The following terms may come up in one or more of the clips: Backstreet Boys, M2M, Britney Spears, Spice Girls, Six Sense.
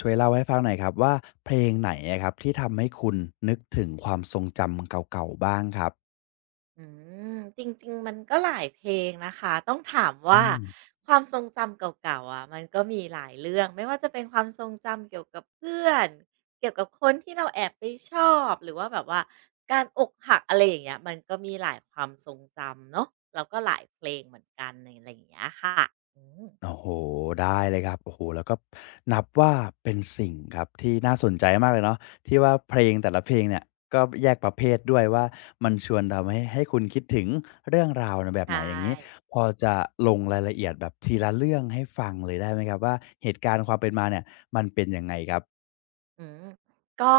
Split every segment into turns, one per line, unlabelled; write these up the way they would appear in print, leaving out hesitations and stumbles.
ช่วยเล่าให้ฟังหน่อยครับว่าเพลงไหนอะครับที่ทำให้คุณนึกถึงความทรงจำเก่าๆบ้างครับ
อืมจริงๆมันก็หลายเพลงนะคะต้องถาม
อื
ว่า
ม
ความทรงจำเก่าๆอะมันก็มีหลายเรื่องไม่ว่าจะเป็นความทรงจำเกี่ยวกับเพื่อนเกี่ยวกับคนที่เราแอบไปชอบหรือว่าแบบว่าการอกหักอะไรอย่างเงี้ยมันก็มีหลายความทรงจำเนาะแล้วก็หลายเพลงเหมือนกันในอะไรอย่างเงี้ยค่ะอืม
โอ้โฮได้เลยครับโอ้โฮแล้วก็นับว่าเป็นสิ่งครับที่น่าสนใจมากเลยเนาะที่ว่าเพลงแต่ละเพลงเนี่ยก็แยกประเภทด้วยว่ามันชวนทำให้ให้คุณคิดถึงเรื่องราวในแบบ
ใช่
ไหนอย่างงี้พอจะลงรายละเอียดแบบทีละเรื่องให้ฟังเลยได้ไหมครับว่าเหตุการณ์ความเป็นมาเนี่ยมันเป็นยังไงครับ
อืมก็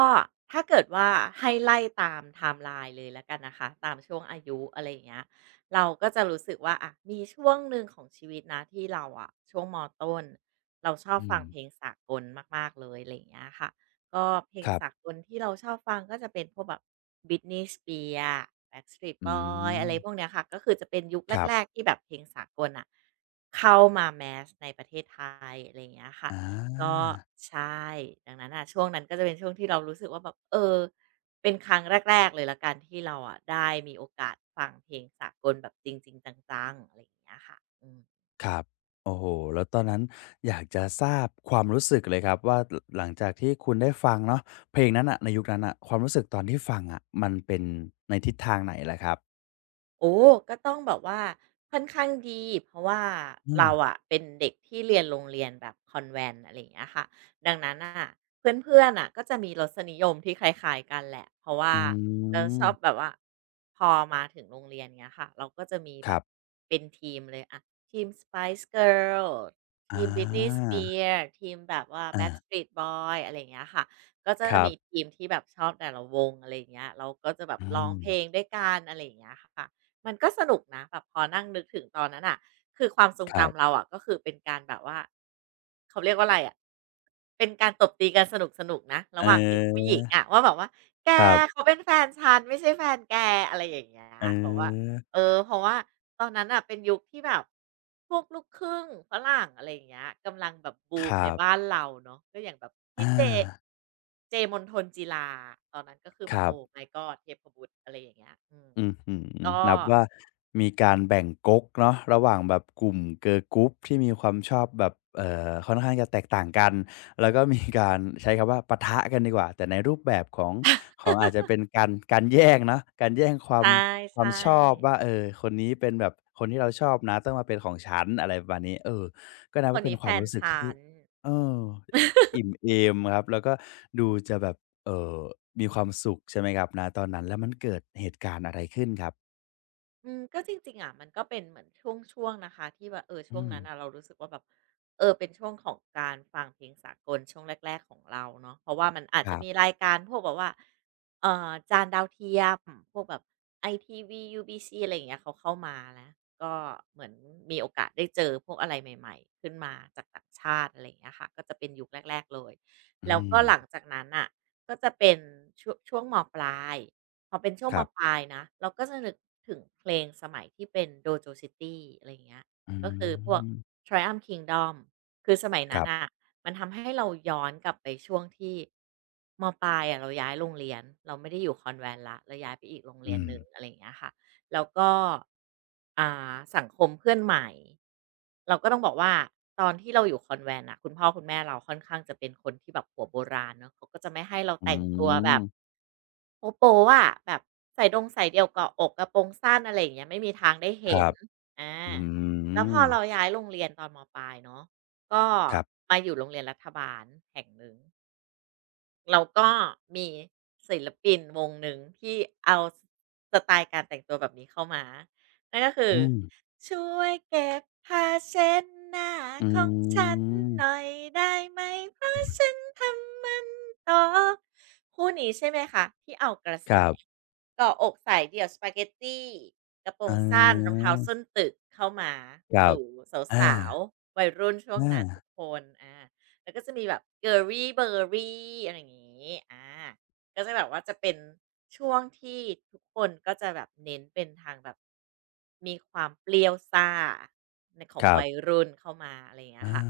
ถ้าเกิดว่าให้ไล่ตามไทม์ไลน์เลยแล้วกันนะคะตามช่วงอายุอะไรอย่างเงี้ยเราก็จะรู้สึกว่าอะมีช่วงหนึ่งของชีวิตนะที่เราอะช่วงมต้นเราชอบ
อื
ฟั
ม
งเพลงสากลมากๆเลยอะไรอย่างเงี้ยค่ะก็เพล
ค
ง
รั
สา
บ
กลที่เราชอบฟังก็จะเป็นพวกแบบ Britney Spears Backstreet
อื
b o y
ม
อะไรพวกเนี้ยค่ะก็คือจะเป็นยุค
ครั
แรก
บ
ๆที่แบบเพลงสากลอ่ะเข้ามาแมสในประเทศไทยอะไรอย่างเงี้ยค่ะ
อา
ก็ใช่ดังนั้นอ่ะช่วงนั้นก็จะเป็นช่วงที่เรารู้สึกว่าแบบเออเป็นครั้งแรกๆเลยละกันที่เราอะได้มีโอกาสฟังเพลงสากลแบบจริงๆจังๆอะไรอย่างเงี้ยค่ะอืม
ครับโอ้โหแล้วตอนนั้นอยากจะทราบความรู้สึกเลยครับว่าลหลังจากที่คุณได้ฟังเนาะเพลงนั้นน่ะในยุคนั้นน่ะความรู้สึกตอนที่ฟังอะมันเป็นในทิศทางไหนล่ะครับ
โอ้ก็ต้องแบบว่าค่อนข้างดีเพราะว่า
เออ
เราอะเป็นเด็กที่เรียนโรงเรียนแบบคอนแวนต์อะไรอย่างเงี้ยค่ะดังนั้นอ่ะเพื่อนๆน่ะก็จะมีรสนิยมที่คล้ายๆกันแหละเพราะว่า
อื
เราชอบแบ
ม
บว่าพอมาถึงโรงเรียนเงี้ยค่ะเราก็จะมี
ค
แบ
รั
บ
บ
เป็นทีมเลยอะทีม Spice g i r l
อา
ทีม Britney Spears ทีมแบบว่า
อา
Backstreet b o y อะไรอย่างเงี้ยค่ะก็จะ
ครั
มี
บ
ทีมที่แบบชอบแต่ละวงอะไรอย่างเงี้ยเราก็จะแบบ
อื
ร้อง
ม
เพลงด้วยกันอะไรอย่างเงี้ยค่ะ มันก็สนุกนะแบบพอนั่งนึกถึงตอนนั้นอ่ะคือความทรง
ครั
จำเรา
บ
อะก็คือเป็นการแบบว่าเขาเรียกว่าอะไรอ่ะเป็นการตบตีกันสนุกๆนกนะ
เ
ระหว่างเด็กผู้ห
ออ
ญิงอ่ะว่าแบบว่าแก
ครับ
เขาเป็นแฟนฉันไม่ใช่แฟนแกอะไรอย่างเงี้ย
เออ
บอกว่าเออเพราะว่าตอนนั้นอ่ะเป็นยุคที่แบบพวกลูกครึ่งฝรั่งอะไรอย่างเงี้ยกำลังแบบบู
ค
ม
รั
ในบ้าน
บ
เราเนาะก็อย่างแบบพี่
อา
เจเจมนฑนจีลาตอนนั้นก็คือ
ค
แบบ
รั
โอ้
บ
My god เทพบุตรอะไรอย่างเงี้ยอืม
อื้อฮือ
ก็
นับว่ามีการแบ่งก๊กเนาะระหว่างแบบกลุ่ม girl group ที่มีความชอบแบบค่อนข้างจะแตกต่างกันแล้วก็มีการใช้คำว่าปะทะกันดีกว่าแต่ในรูปแบบของของอาจจะเป็นการการแย่งเนาะการแย่งความค
ใช่
วามชอบว่าเออคนนี้เป็นแบบคนที่เราชอบนะต้องมาเป็นของฉันอะไรประมาณนี้เออก็นั
ๆ
บ
ค
ว่า
น
เป็น
นี้
ค
แฟ
วาม
น
รู้สึก
ฉั
ที่
น
เอ
อื
อ
ม
อิ่มเอมครับแล้วก็ดูจะแบบ เอ่อมีความสุขใช่ไหมครับณตอนนั้นแล้วมันเกิดเหตุการณ์อะไรขึ้นครับ
อืมก็จริงๆอ่ะมันก็เป็นเหมือนช่วงๆนะคะที่ว่าเออช่
อื
วง
ม
นั้นอ่ะเรารู้สึกว่าแบบเออเป็นช่วงของการฟังเพลงสากลช่วงแรกๆของเราเนาะเพราะว่ามันอา
ค
จจะ
รั
มี
บ
รายการพวกแบบว่าจานดาวเทียมพวกแบบ ITV ี b c อะไรอย่างเงี้ยเขาเข้ามาแล้ะก็เหมือนมีโอกาสได้เจอพวกอะไรใหม่ๆขึ้นมาจากต่างชาติอะไรอย่างเงี้ยค่ะก็จะเป็นยุคแรกๆเลย
อื
แล้ว
ม
ก็หลังจากนั้นอ่ะก็จะเป็นช่วงมปลาย พอเป็นช่วง
ค
ม
รั
ป
บ
ลายนะเราก็จะนึกถึงเพลงสมัยที่เป็น Dojo City อะไรอย่างเงี้ย
อื
ก็คือพวก
ม
Triumph Kingdom คือสมัย
ค
นั้
รั
น
บ
อ่ะมันทำให้เราย้อนกลับไปช่วงที่มปลายอะเราย้ายโรงเรียนเราไม่ได้อยู่คอนแวนต์ละเราย้ายไปอีกโรงเรี
อื
ยน
ม
หนึ่งอะไรอย่างเงี้ยค่ะแล้วก็อ่าสังคมเพื่อนใหม่เราก็ต้องบอกว่าตอนที่เราอยู่คอนแวนต์น่ะคุณพ่อคุณแม่เราค่อนข้างจะเป็นคนที่แบบหัวโบราณเนาะเขาก็จะไม่ให้เรา
อื
แต่งตัวแบบ
ม
โป๊ะๆอะแบบใส่ดงสายเดี่ยวเกาะอกกระโปรงสั้นอะไรอย่างเงี้ยไม่มีทางได้
ค
เห็
รั
น
บ
อา
อื
แล้วพ
ม
อเราย้ายโรงเรียนตอนมปลายเนาะก็
ครับ
มาอยู่โรงเรียนรัฐบาลแห่งหนึ่ง เราก็มีศิลปินวงหนึ่งที่เอาสไตล์การแต่งตัวแบบนี้เข้ามานั่นก็คือ
อืม
ช่วยเก็บผ้าเช็ดหน้า
อื
ของฉัน
ม
หน่อยได้ไหมเพราะฉันทำมันตกคู่นี้ใช่ไหมคะที่เอากระ
ค
แส
รับ
ก่ออกใส่เดี่ยวสปาเกตตีกระโปรง
อา
สั้นรองเท้าส้นตึกเข้ามา
ครับ
สู่สาว
อา
ๆวัยรุ่นช่วงนั้น
อา
ทุกคนอา แล้วก็จะมีแบบ g i เบ y ร e r r y อะไรอย่างงี้อาก็จะแบบว่าจะเป็นช่วงที่ทุกคนก็จะแบบเน้นเป็นทางแบบมีความเปรี้ยวซ่าในขอ
ค
ง
รั
วัย
บ
รุ่นเข้ามาอะไรอย่างเงี้ย
อา
ค่ะ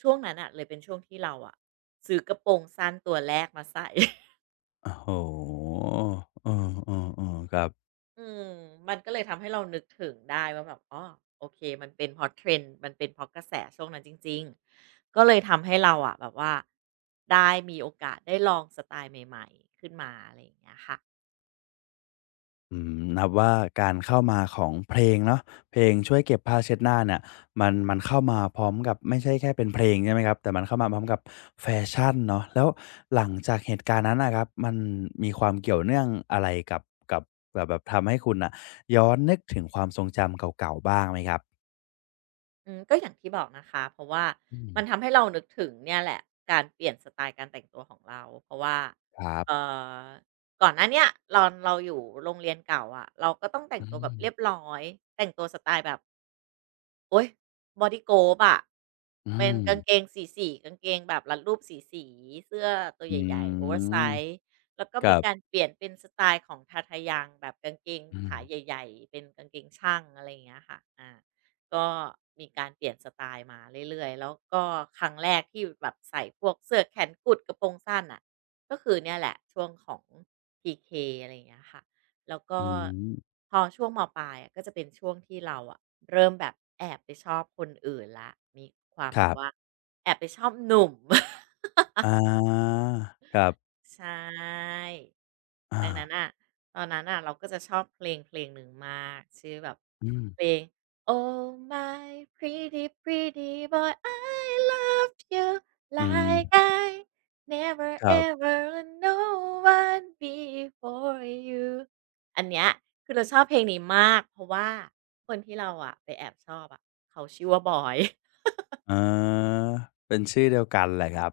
ช่วงนั้นอ่ะเลยเป็นช่วงที่เราอะซื้อกระโปรงสั้นตัวแรกมาใส่
โอ้โฮเออๆๆครับ
อืมมันก็เลยทำให้เรานึกถึงได้ว่าแบบอ๋อโอเคมันเป็นเพราะ trend มันเป็นเพราะกระแสช่วงนั้นจริงๆก็เลยทำให้เราอะแบบว่าได้มีโอกาสได้ลองสไตล์ใหม่ๆขึ้นมาอะไรอย่างเงี้ยค่ะ
อืมนับว่าการเข้ามาของเพลงเนาะเพลงช่วยเก็บผ้าเช็ดหน้าเนี่ยมันมันเข้ามาพร้อมกับไม่ใช่แค่เป็นเพลงใช่ไหมครับแต่มันเข้ามาพร้อมกับแฟชั่นเนาะแล้วหลังจากเหตุการณ์นั้นนะครับมันมีความเกี่ยวเนื่องอะไรกับกับกับแบบทำให้คุณน่ะย้อนนึกถึงความทรงจำเก่าๆบ้างไหมครับ
อืมก็อย่างที่บอกนะคะเพราะว่า
อืม
มันทำให้เรานึกถึงเนี่ยแหละการเปลี่ยนสไตล์การแต่งตัวของเราเพราะว่า
ครับ
เอ่อก่อนหน้าเนี้ยเรอนเราอยู่โรงเรียนเก่าอะะเราก็ต้องแต่
อื
งตัวแบ
ม
บเรียบร้อยแต่งตัวสไตล์แบบ โอ๊ย Body g o b อะ
อื
เป็น
ม
กางเกงสีๆกางเกงแบบรัดรูปสีๆเสื้อตัว
อื
ใหญ่ๆโอเวอร์ไซ
ม
ซ์แล้วก็
กั
มี
บ
การเปลี่ยนเป็นสไตล์ของ Tatayang แบบกางเกง
อืม
ขาใหญ่ๆเป็นกางเกงช่างอะไรอย่างเงี้ยค่ะอาก็มีการเปลี่ยนสไตล์มาเรื่อยๆแล้วก็ครั้งแรกที่แบบใส่พวกเสื้อแขนกุดกระโปรงสั้นน่ะก็คือเนี่ยแหละช่วงของ PK อะไรอย่างเงี้ยค่ะ แล้วก็
อืม
พอช่วงมปลายอะก็จะเป็นช่วงที่เราอะเริ่มแบบแอบไปชอบคนอื่นแล้วมีความ
ค
แบ
รั
บว่า
บ
แอบไปชอบหนุ่ม
อาครับ
ใช่
อา
ดังนั้นอ่ะ ตอนนั้นอ่ะเราก็จะชอบเพลงเพลงหนึ่งมากชื่อแบบ
อืม
เพลง Oh my pretty pretty boy I love you
อืม
like I never
ครับ
ever no one before you อันเนี้ยคือเราชอบเพลงนี้มากเพราะว่าคนที่เราอ่ะไปแอบชอบอ่ะเขาชื่อว่าบอย
อ๋อเป็นชื่อเดียวกันแหละครับ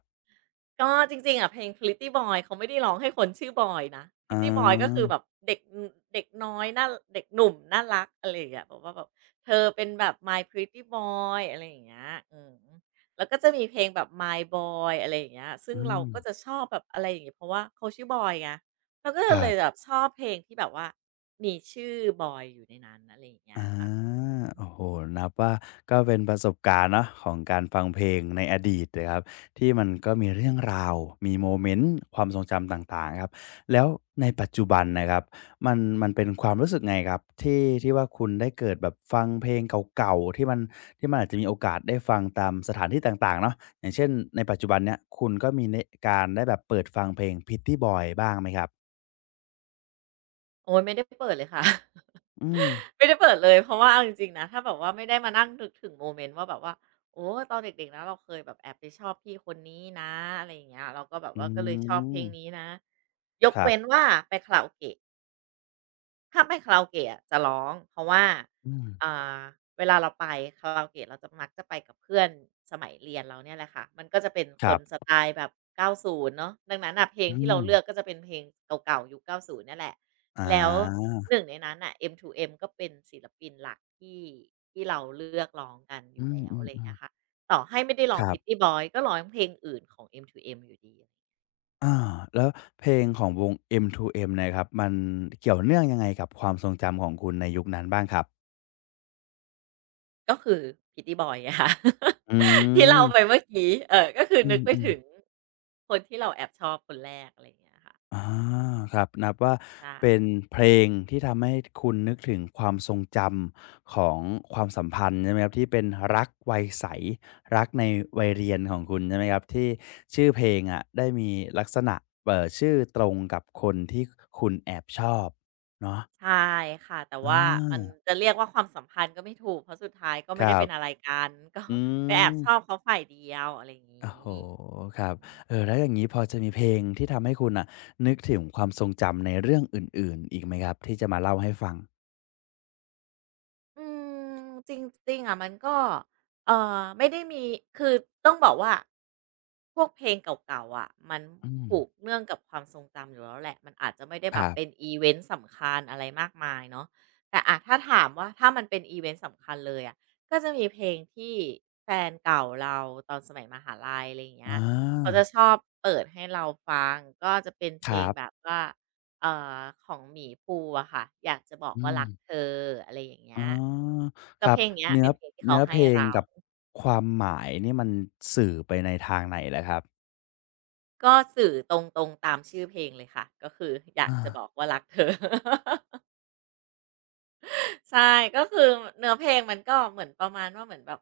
ก็จริงๆอ่ะเพลง Pretty Boy เขาไม่ได้ร้องให้คนชื่อบอยนะ
อ๋
Pretty Boy ก็คือแบ
อ
บเด็กเด็กน้อยน่าเด็กหนุ่มน่ารักอะไรอย่างเงี้ยบอกว่าแบบเธอเป็นแบบ My Pretty Boy" อะไรอย่างเงี้ยอืมแล้วก็จะมีเพลงแบบ My Boy อะไรอย่างเงี้ยซึ่
อื
งเรา
ม
ก็จะชอบแบบอะไรอย่างงี้เพราะว่าเขาชื่อบอยไงเราก็
ครั
เลยแบ
บ
บชอบเพลงที่แบบว่ามีชื่อบอยอยู่ในนั้นอะไรอย่างเงี้ย
อา
ค่ะอืม
โอ้โหนับว่าก็เป็นประสบการณ์เนาะของการฟังเพลงในอดีตนะครับที่มันก็มีเรื่องราวมีโมเมนต์ความทรงจำต่างๆครับแล้วในปัจจุบันนะครับมันมันเป็นความรู้สึกไงครับที่ที่ว่าคุณได้เกิดแบบฟังเพลงเก่าๆที่มันที่มันอาจจะมีโอกาสได้ฟังตามสถานที่ต่างๆเนาะอย่างเช่นในปัจจุบันเนี้ยคุณก็มีในการได้แบบเปิดฟังเพลง Pretty Boy บ้างไหมครับ
โอ๊ยไม่ได้เปิดเลยค่ะ
อืม
ไม่ได้เปิดเลยเพราะว่าเอาจริงๆนะถ้าแบบว่าไม่ได้มานั่งนึกถึงโมเมนต์ว่าแบบว่าโอ้ตอนเด็กๆนะเราเคยแบบแอบไปชอบพี่คนนี้นะอะไรอย่างเงี้ยเราก็แบบ
อื
ว่าก็เลยชอบเพลงนี้
ม
นะย
ค
ก
รับ
เว้นว่าไปคาราโอเกะ ถ้าไปคาราโอเกะอะจะร้องเพราะว่า
อืม
อ่าเวลาเราไปคาราโอเกะเราจะมักจะไปกับเพื่อนสมัยเรียนเราเนี่ยแหละค่ะมันก็จะเป็น
ค
คนส
รับ
ไตล์แบบ90 เนาะดังนั้นน่ะเพลง
อื
ที่เรา
ม
เลือกก็จะเป็นเพลงเก่าๆยุค90 เนี่ยแหละ
อ
แล้ว
า
หนึ่งในนั้นน่ะ M2M ก็เป็นศิลปินหลักที่เราเลือกร้องกันอ
อื
ยู่แล้วอะ
ม
ไรอย่างเงี้
ๆ
ยค่ะ
ๆ
ต่อให้ไม่ได้ร้อ
ค
ง
รับ
Pretty Boy ก็ร้องเพลงอื่นของ M2M อยู่ดี
อาแล้วเพลงของวง M2M เนี่ยครับ มันเกี่ยวเนื่องยังไงกับความทรงจำของคุณในยุคนั้นบ้างครับ
ก็คือ Pretty Boy ไงค่ะ
อื
ที่เล่าไป
ม
เมื่อกี้เออก็คือ
อื
นึกไป
ม
ถึง
ๆ
คนที่เราแอบชอบคนแรกอะไรอย่างเงี้ยค่ะ
อาครับนับว่า
ใช่
เป็นเพลงที่ทำให้คุณนึกถึงความทรงจำของความสัมพันธ์ใช่ไหมครับที่เป็นรักวัยใสรักในวัยเรียนของคุณใช่ไหมครับที่ชื่อเพลงอะได้มีลักษณะชื่อตรงกับคนที่คุณแอบชอบเนาะ
ใช่ค่ะแต่
อ
ว่ามัน
า
จะเรียกว่าความสัมพันธ์ก็ไม่ถูกเพราะสุดท้ายก็
ค
ไม่ได้
รับ
เป็นอะไรกันก็
อื
ไปแอบ
ม
ชอบเขาฝ่ายเดียวอะไรอย่างงี
โอ้โฮ
้
ครับเออแล้วอย่างงี้พอจะมีเพลงที่ทำให้คุณน่ะนึกถึงความทรงจำในเรื่องอื่นๆอีกไหมครับที่จะมาเล่าให้ฟัง
อืมจริงๆอะมันก็ไม่ได้มีคือต้องบอกว่าพวกเพลงเก่าๆอะมัน
อืม
ผูกเนื่องกับความทรงจำอยู่แล้วแหละมันอาจจะไม่ได้
ค
แบ
รั
บเป็น
บ
อิเวนต์สำคัญอะไรมากมายเนาะแต่อะถ้าถามว่าถ้ามันเป็นอิเวนต์สำคัญเลยอะก็จะมีเพลงที่แฟนเก่าเราตอนสมัยมหาลัยอะไรอย่างเงี้ย
อา
เขาจะชอบเปิดให้เราฟังก็จะเป็นเพ
ค
ล
รั
งแบ
บ
บว่า เอ่อของหมีภูอะค่ะอยากจะบอก
อื
ว่า
ม
รักเธออะไรอย่างเงี้
อ๋อ
ยอืมก็
ครั
เพ
บ
ลงเนี้ย
เนื้อ
เป็นเพลงที่เขา
เนื้อเพ
ให้
ลง
เรา
กับความหมายนี่มันสื่อไปในทางไหนเหรอครับ
ก็สื่อตรงๆตามชื่อเพลงเลยค่ะก็คืออยาก
อา
จะบอกว่ารักเธอ ใช่ก็คือเนื้อเพลงมันก็เหมือนประมาณว่าเหมือนแบบ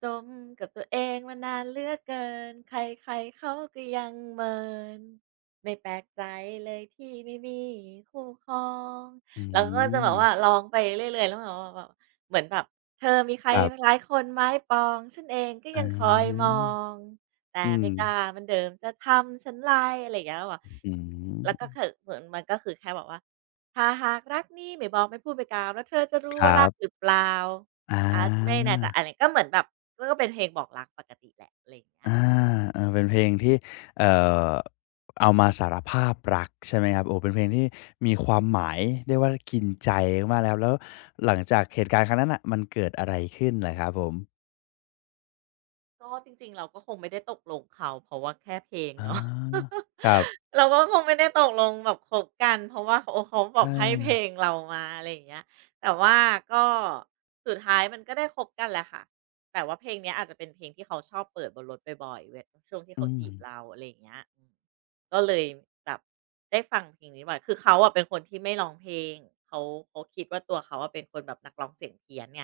จมกับตัวเองมานานเหลือกเกินใครๆเขาก็ยังเหมินไม่แปลกใจเลยที่ไม่มีคู่ครอง
อื
แล้วก็จะ
ม
แบบว่าร้องไปเรื่อยๆแล้วแบบว่าแบบเหมือนแบบเธอมีใคร
ครั
ห
บ
ลายคนไม้ปองฉันเองก็
อา
ยังคอยมองแต่
อื
ไม่
ม
กล้าเหมือนเดิมจะทำฉันลายอะไรอย่างเงี้ยแล้วแบบ
อืม
แล้วก็คือเหมือนมันก็คือแค่แบบว่า ถ้าหากรักนี้ไม่บอกไม่พูดไม่กล่าวแล้วเธอจะรู้
ค
ว่า
รั
รักห
บ
รือเปล่า
อา
อาจจะไม่แน่ใจอะไรก็เหมือนแบบก็เป็นเพลงบอกรักปกติแหละอะไรอย่างเงี้ย
อาเออเป็นเพลงที่เอ่อเอามาสารภาพรักใช่ไหมครับโอ้เป็นเพลงที่มีความหมายเรียกว่ากินใจมากแล้วแล้วหลังจากเหตุการณ์ครั้งนั้นน่ะมันเกิดอะไรขึ้นเหรอครับผม
ก็จริงๆ เราก็คงไม่ได้ตกลงเขาเพราะว่าแค่เพลง
อา
เนาะ
ค รับ
เราก็คงไม่ได้ตกลงแบบคบกันเพราะว่าเขาแบบให้เพ
อา
ลงเรามาอะไรอย่างเงี้ยแต่ว่าก็สุดท้ายมันก็ได้คบกันแหละค่ะแต่ว่าเพลงเนี้ยอาจจะเป็นเพลงที่เขาชอบเปิดบนรถบ่อยๆเวยช่วงที่
อื
เขา
ม
จีบเราอะไรอย่างเงี้ยอืมก็เลยแบบได้ฟังเพลงนี้บ่อยคือเขาอะเป็นคนที่ไม่ร้องเพลงเขาเขาคิดว่าตัวเขาอะเป็นคนแบบนักร้องเสียงเพี้ยนไง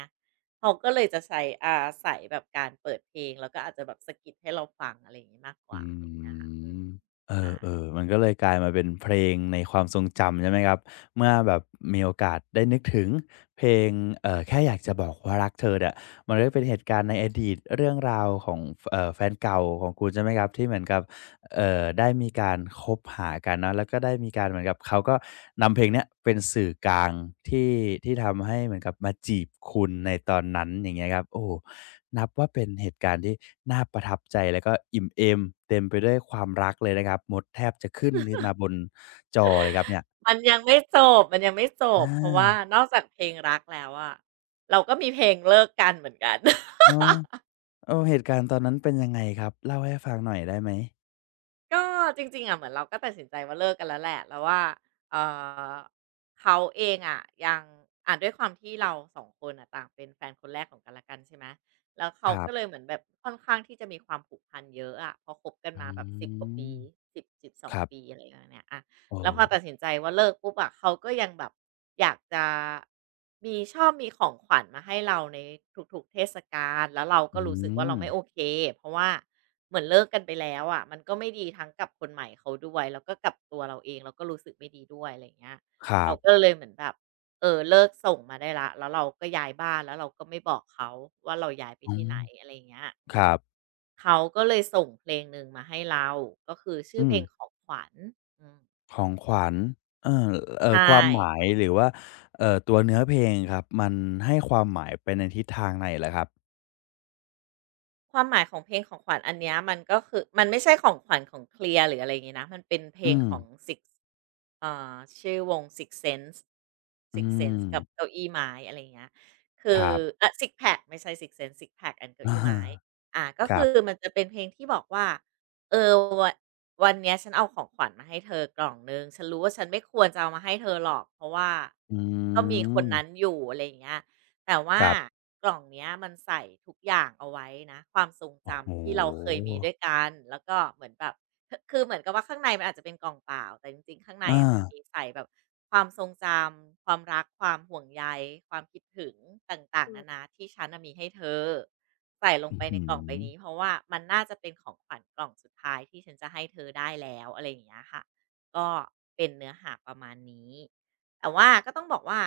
เขาก็เลยจะใช้สายแบบการเปิดเพลง แล้วก็อาจจะแบบสะกิดให้เราฟังอะไรอย่างงี้มากก
อื
ว่าอะไรอย่างเงี้ยค่ะอื
ม
ม
เอ
ใช่
อๆมันก็เลยกลายมาเป็นเพลงในความทรงจำใช่ไหมครับเมื่อแบบมีโอกาสได้นึกถึงเพลงแค่อยากจะบอกว่ารักเธอเนี่ยมันก็เป็นเหตุการณ์ในอดีตเรื่องราวของแฟนเก่าของคุณใช่ไหมครับที่เหมือนกับได้มีการคบหากันเนาะแล้วก็ได้มีการเหมือนกับเขาก็นำเพลงเนี้ยเป็นสื่อกลางที่ที่ทำให้เหมือนกับมาจีบคุณในตอนนั้นอย่างเงี้ยครับโอ้นับว่าเป็นเหตุการณ์ที่ น่าประทับใจแล้วก็อิ่มเอมเต็มไปด้วยความรักเลยนะครับมดแทบจะขึ้นขึ้นมาบนจอเลยครับเนี่ย
มันยังไม่จบ มันยังไม่จ
อ
บ เพราะว่า
า
นอกจากเพลงรักแล้วอะเราก็มีเพลงเลิกกันเหมือนกัน
ออเออเหตุการณ์ตอนนั้นเป็นยังไงครับเล่าให้ฟังหน่อยได้ไหม
ก็จริงๆอะเหมือนเราก็ตัดสินใจว่าเลิกกันแล้วแหละแล้วว่าเอ่อเขาเองอะยังด้วยความที่เราสองคนอะต่างเป็นแฟนคนแรกของกันและกันใช่ไหมแล้ว
ค
เขา
รั
ก็เล
บ
ยเหมือนแบบค่อนข้างที่จะมีความผูกพันเยอะอะเพราะคบกัน
อื
มาแบบ10กว่า
ม
ปี1สบสอ
ค
ง
รับ
ปีอะไรอย่างเงี้ยอะ
โอ้
แล้วพอตัดสินใจว่าเลิกปุ๊บอะเขาก็ยังแบบอยากจะมีชอบมีของขวัญมาให้เราในทุกๆเทศกาลแล้วเรา
อื
ก็รู้สึกว่าเรา
ม
ไม่โอเคเพราะว่า เหมือนเลิกกันไปแล้วอะะมันก็ไม่ดีทั้งกับคนใหม่เขาด้วยแล้วก็กับตัวเราเองเราก็รู้สึกไม่ดีด้วยอะไรอย่างเงี้ย
ครั
เราก็
บ
เลยเหมือนแบบเออเลิกส่งมาได้ล้แล้วเราก็ย้ายบ้านแล้วเราก็ไม่บอกเขาว่าเราย้ายไป
อื
ที่
ม
ไหนอะไราเงี้ย
ค
อืม
รับ
เขาก็เลยส่งเพลงหนึ่งมาให้เราก็คือชื่อ
อื
เพล
ม
งของขวัญอืม
ของขวัญเออ
ใช่
ความหมายหรือว่าตัวเนื้อเพลงครับมันให้ความหมายไปในทิศทางไหนเหรอครับ
ความหมายของเพลงของขวัญอันเนี้ยมันก็คือมันไม่ใช่ของขวัญของ c l e a ์หรืออะไรอย่างงี้นะมันเป็นเพล
อื
ง
ม
ของ Six ชื่อวง Six Sense
อื
Six Sense
ม
กับเก้าอี้ไม้อะไรอย่างเงี้ยคื
ค
อ
รับ
อะ Sixpack ไม่ใช่ Six Sense Sixpack and เก้า
อ
อี้ไม้
า
ก็
ครั
คือ
บ
มันจะเป็นเพลงที่บอกว่าเออวันวันเนี้ยฉันเอาของขวัญมาให้เธอกล่องหนึ่งฉันรู้ว่าฉันไม่ควรจะเอามาให้เธอหรอกเพราะว่า
อื
ก็มีค
ม
นนั้นอยู่อะไรอย่างเงี้ย แต่
ค
ว่า
รับ
กล่องเนี้ยมันใส่ทุกอย่างเอาไว้นะความทรง
โอ้โฮ
จำที่เราเคยมีด้วยกันแล้วก็เหมือนแบบคคือเหมือนกับว่าข้างในมันอาจจะเป็นกล่องเปล่าแต่จริงๆข้างใน
อา
อะมันมีใส่แบบความทรงจำความรักความห่วงใยความคิดถึงต่างๆนานาที่ฉันน่ะมีให้เธอใส่ลง
อื้
ไป
อ
ใน
ฮื
กล่องใบ
อ
นี้เพราะว่ามันน่าจะเป็นของขวัญกล่องสุดท้ายที่ฉันจะให้เธอได้แล้วอะไรอย่างเงี้ยค่ะก็เป็นเนื้อหาประมาณนี้ แต่ว่าก็ต้องบอกว่า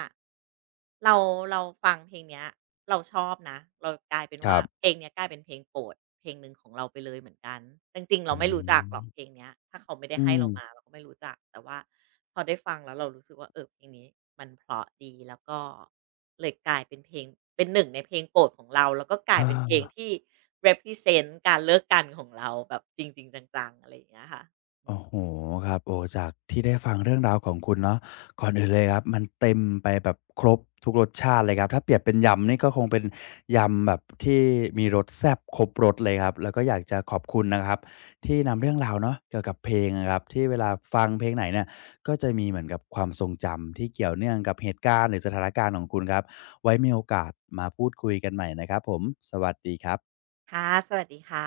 เราเราฟังเพลงเนี้ยเราชอบนะเรากลายเป็น
ค
ว่า
รั
เพ
บ
ลงเนี้ยกลายเป็นเพลงโปรดเพลงหนึ่งของเราไปเลยเหมือนกันจริงๆ
อื
เราไม่รู้จัก
ม
หรอกเพลงเนี้ยถ้าเขาไม่ได้
อื
ให้
ม
เรามาเราก็ไม่รู้จักแต่ว่าพอได้ฟังแล้วเรารู้สึกว่าเออเพลงนี้มันเพราะดีแล้วก็เลยกลายเป็นเพลงเป็นหนึ่งในเพลงโปรดของเราแล้วก็กลายเป็นเพล
เออ
งที่ represent การเลิกกันของเราแบบจริงๆจังๆอะไรอย่างเงี้ยค่ะอืม
โอ้โหครับโอ้จากที่ได้ฟังเรื่องราวของคุณเนาะก่อนอื่นเลยครับมันเต็มไปแบบครบทุกรสชาติเลยครับถ้าเปรียบเป็นยำนี่ก็คงเป็นยำแบบที่มีรสแซ่บครบรสเลยครับแล้วก็อยากจะขอบคุณนะครับที่นำเรื่องราวเนาะเกี่ยวกับเพลงอะครับที่เวลาฟังเพลงไหนเนี่ยก็จะมีเหมือนกับความทรงจำที่เกี่ยวเนื่องกับเหตุการณ์หรือสถานการณ์ของคุณครับไว้มีโอกาสมาพูดคุยกันใหม่นะครับผมสวัสดีครับ
ค่ะสวัสดีค่ะ